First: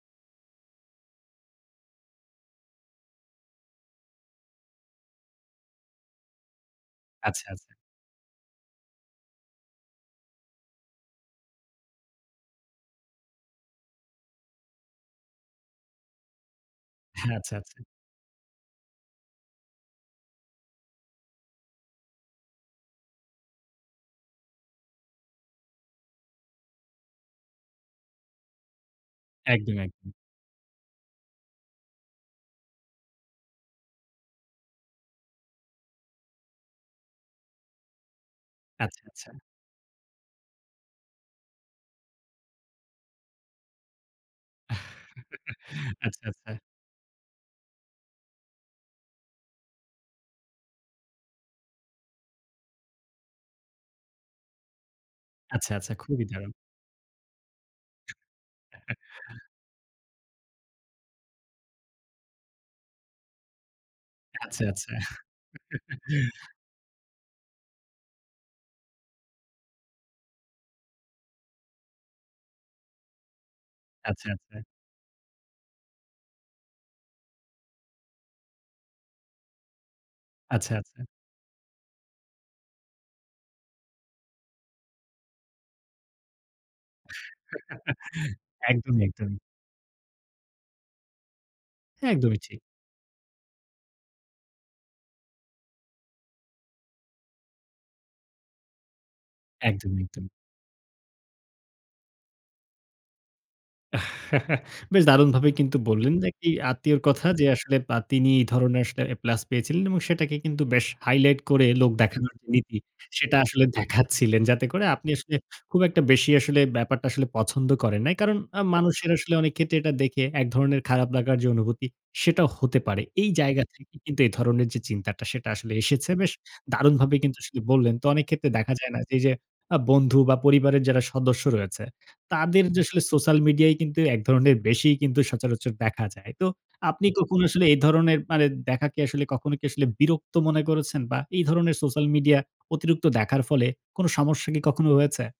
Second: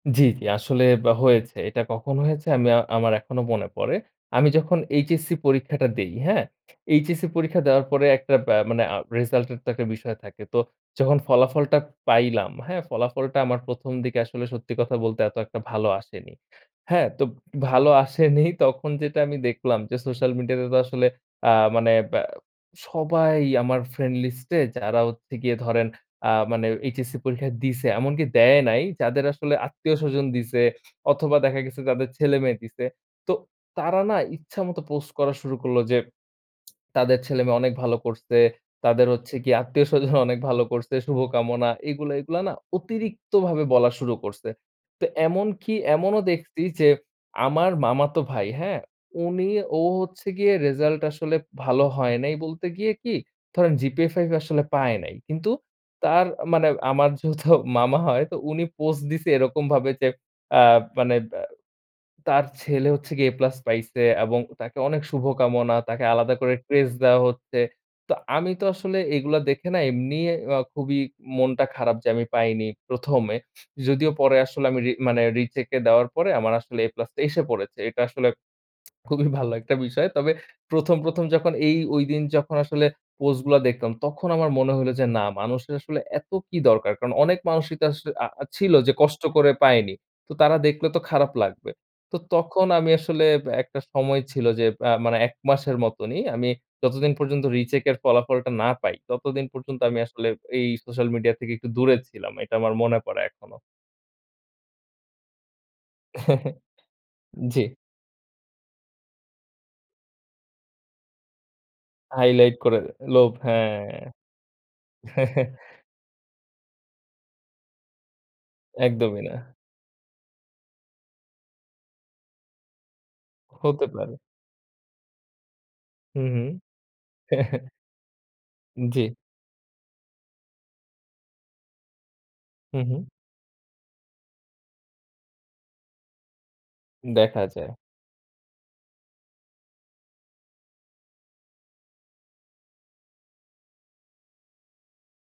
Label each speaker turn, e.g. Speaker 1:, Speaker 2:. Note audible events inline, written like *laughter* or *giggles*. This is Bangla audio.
Speaker 1: জ্বী, জ্বী। আসলে আব হয়েছে। এটা কখন হয়েছে আমি আ আমার এখনো মনে পড়ে। আমি যখন এইচএসসি পরীক্ষাটা দেই। হ্যাঁ? এইচএসসি
Speaker 2: আচ্ছা,
Speaker 1: পরীক্ষা
Speaker 2: আচ্ছা।
Speaker 1: দেওয়ার পরে একটা বা মানে আ রেজাল্ট এর তো একটা বিষয় থাকে। তো যখন ফলাফলটা পাইলাম, হ্যাঁ? ফলাফলটা আমার ১ম দিকে আসলে সত্যি কথা বলতে এত একটা ভালো আসেনি। হ্যাঁ?
Speaker 2: আ
Speaker 1: তো
Speaker 2: আচ্ছা, আচ্ছা।
Speaker 1: ভালো আসেনি তখন যেটা আমি দেখলাম যে সোশ্যাল মিডিয়া তে তো আসলে আ মানে ব্যা সবাই আমার ফ্রেন্ড লিস্টে যারা হচ্ছে গিয়ে ধরেন আ মানে এইচএসসি পরীক্ষা দিছে। এমনকি দেয় নাই যাদের আসলে
Speaker 2: একদমই, একদম।
Speaker 1: আত্মীয়-স্বজন দিছে, অথবা দেখা গেছে যাদের ছেলেমেয়ে দিছে। তো তারা না ইচ্ছামত পোস্ট করা শুরু করলো যে *smacks lips* তাদের ছেলেমেয়ে অনেক ভালো করছে।
Speaker 2: আচ্ছা,
Speaker 1: তাদের
Speaker 2: আচ্ছা।
Speaker 1: হচ্ছে গিয়ে আত্মীয়-স্বজন অনেক ভালো করছে শুভকামনা এগুলা, এগুলা, না অতিরিক্তভাবে বলা শুরু করছে। তো
Speaker 2: *giggles*
Speaker 1: এমনকি এমনও
Speaker 2: আচ্ছা, আচ্ছা।
Speaker 1: দেখছি যে আমার মামাতো ভাই, হ্যাঁ? উনি, ও হচ্ছে গিয়ে রেজাল্ট আসলে ভালো হয় নাই বলতে গিয়ে কি, ধরেন জিপিএ 5 আসলে পায় নাই। কিন্তু
Speaker 2: আচ্ছা, আচ্ছা। খুবই
Speaker 1: তার
Speaker 2: দারুণ।
Speaker 1: মানে আমার যেহেতু *laughs* মামা হয় তো উনি পোস্ট দিছে
Speaker 2: *laughs*
Speaker 1: এরকম ভাবে যে আ মানে বা তার ছেলে হচ্ছে গিয়ে এ প্লাস পাইছে এবং
Speaker 2: আচ্ছা,
Speaker 1: তাকে
Speaker 2: আচ্ছা।
Speaker 1: অনেক শুভকামনা। তাকে আলাদা
Speaker 2: *giggles*
Speaker 1: করে ক্রেস্ট দেওয়া হচ্ছে। তো আমি তো আসলে এগুলো দেখে না এমনি আ খুবই মনটা খারাপ, যে আমি পাইনি। ১মে। যদিও
Speaker 2: আচ্ছা,
Speaker 1: পরে
Speaker 2: আচ্ছা।
Speaker 1: আসলে আমি রি মানে রি-চেকে দেওয়ার পরে আমার আসলে এ প্লাসটা এসে পড়েছে। এটা আসলে *smacks lips* খুবই ভালো একটা বিষয়। তবে
Speaker 2: আচ্ছা,
Speaker 1: ১ম,
Speaker 2: আচ্ছা।
Speaker 1: প্রথম যখন এই ঐদিন যখন আসলে পোস্ট গুলা দেখতাম, তখন আমার মনে হইলো যে না মানুষের আসলে এত কি দরকার! কারণ অনেক মানুষই তো আস আ
Speaker 2: *giggles*
Speaker 1: ছিল যে
Speaker 2: একদমই,
Speaker 1: কষ্ট
Speaker 2: একদমই।
Speaker 1: করে পায়নি। তো তারা দেখলে তো খারাপ লাগবে। তো
Speaker 2: একদমই ঠিক।
Speaker 1: তখন আমি আসলে এব একটা সময় ছিল যে আ মানে ১ মাসের মতনই। আমি যতদিন পর্যন্ত রিচেক এর ফলাফলটা না পাই, ততদিন পর্যন্ত আমি
Speaker 2: একদমই,
Speaker 1: আসলে
Speaker 2: একদমই।
Speaker 1: এই সোশ্যাল মিডিয়া থেকে একটু দূরে ছিলাম। এটা আমার মনে পড়ে এখনোও।
Speaker 2: *giggles* বেশ দারুণভাবেই কিন্তু বললেন যে একটি
Speaker 1: *giggles*
Speaker 2: আত্মীয়র কথা যে,
Speaker 1: জ্বী।
Speaker 2: আসলে আ তিনি এই ধরনের আসলে এ প্লাস পেয়েছিলেন এবং সেটাকে কিন্তু বেশ হাইলাইট করে লোক দেখানোর
Speaker 1: হাইলাইট করে।
Speaker 2: নীতি
Speaker 1: লোভ,
Speaker 2: সেটা আসলে
Speaker 1: হ্যাঁ।
Speaker 2: দেখাচ্ছিলেন। যাতে করে আপনি আসলে
Speaker 1: *giggles*
Speaker 2: খুব একটা বেশি আসলে ব্যাপারটা আসলে পছন্দ করেন নাই। কারণ আ মানুষের
Speaker 1: একদমই
Speaker 2: আসলে
Speaker 1: না।
Speaker 2: অনেক ক্ষেত্রে এটা দেখে এক ধরনের খারাপ লাগার যে অনুভূতি, সেটা হতে পারে। এই জায়গা
Speaker 1: হতে
Speaker 2: থেকে
Speaker 1: পারে।
Speaker 2: কিন্তু এ ধরনের যে চিন্তাটা সেটা আসলে এসেছে।
Speaker 1: হু,
Speaker 2: বেশ
Speaker 1: হু।
Speaker 2: দারুণভাবে কিন্তু সেটি
Speaker 1: *laughs*
Speaker 2: বললেন। তো অনেক ক্ষেত্রে দেখা যায় না
Speaker 1: জ্বী।
Speaker 2: যে, এই যে আ বন্ধু বা পরিবারের যারা সদস্য রয়েছে, তাদের
Speaker 1: হু,
Speaker 2: যে আসলে
Speaker 1: হু।
Speaker 2: সোশ্যাল মিডিয়ায় কিন্তু এক ধরণের বেশিই কিন্তু সচরাচর দেখা যায়। তো আপনি কখনো
Speaker 1: দেখা
Speaker 2: আসলে
Speaker 1: যায়।
Speaker 2: এই ধরনের মানে দেখা কি আসলে কখনো কি আসলে বিরক্ত মনে করেছেন? বা এই ধরনের সোশ্যাল মিডিয়া অতিরিক্ত দেখার ফলে কোন সমস্যা কি কখনো হয়েছে?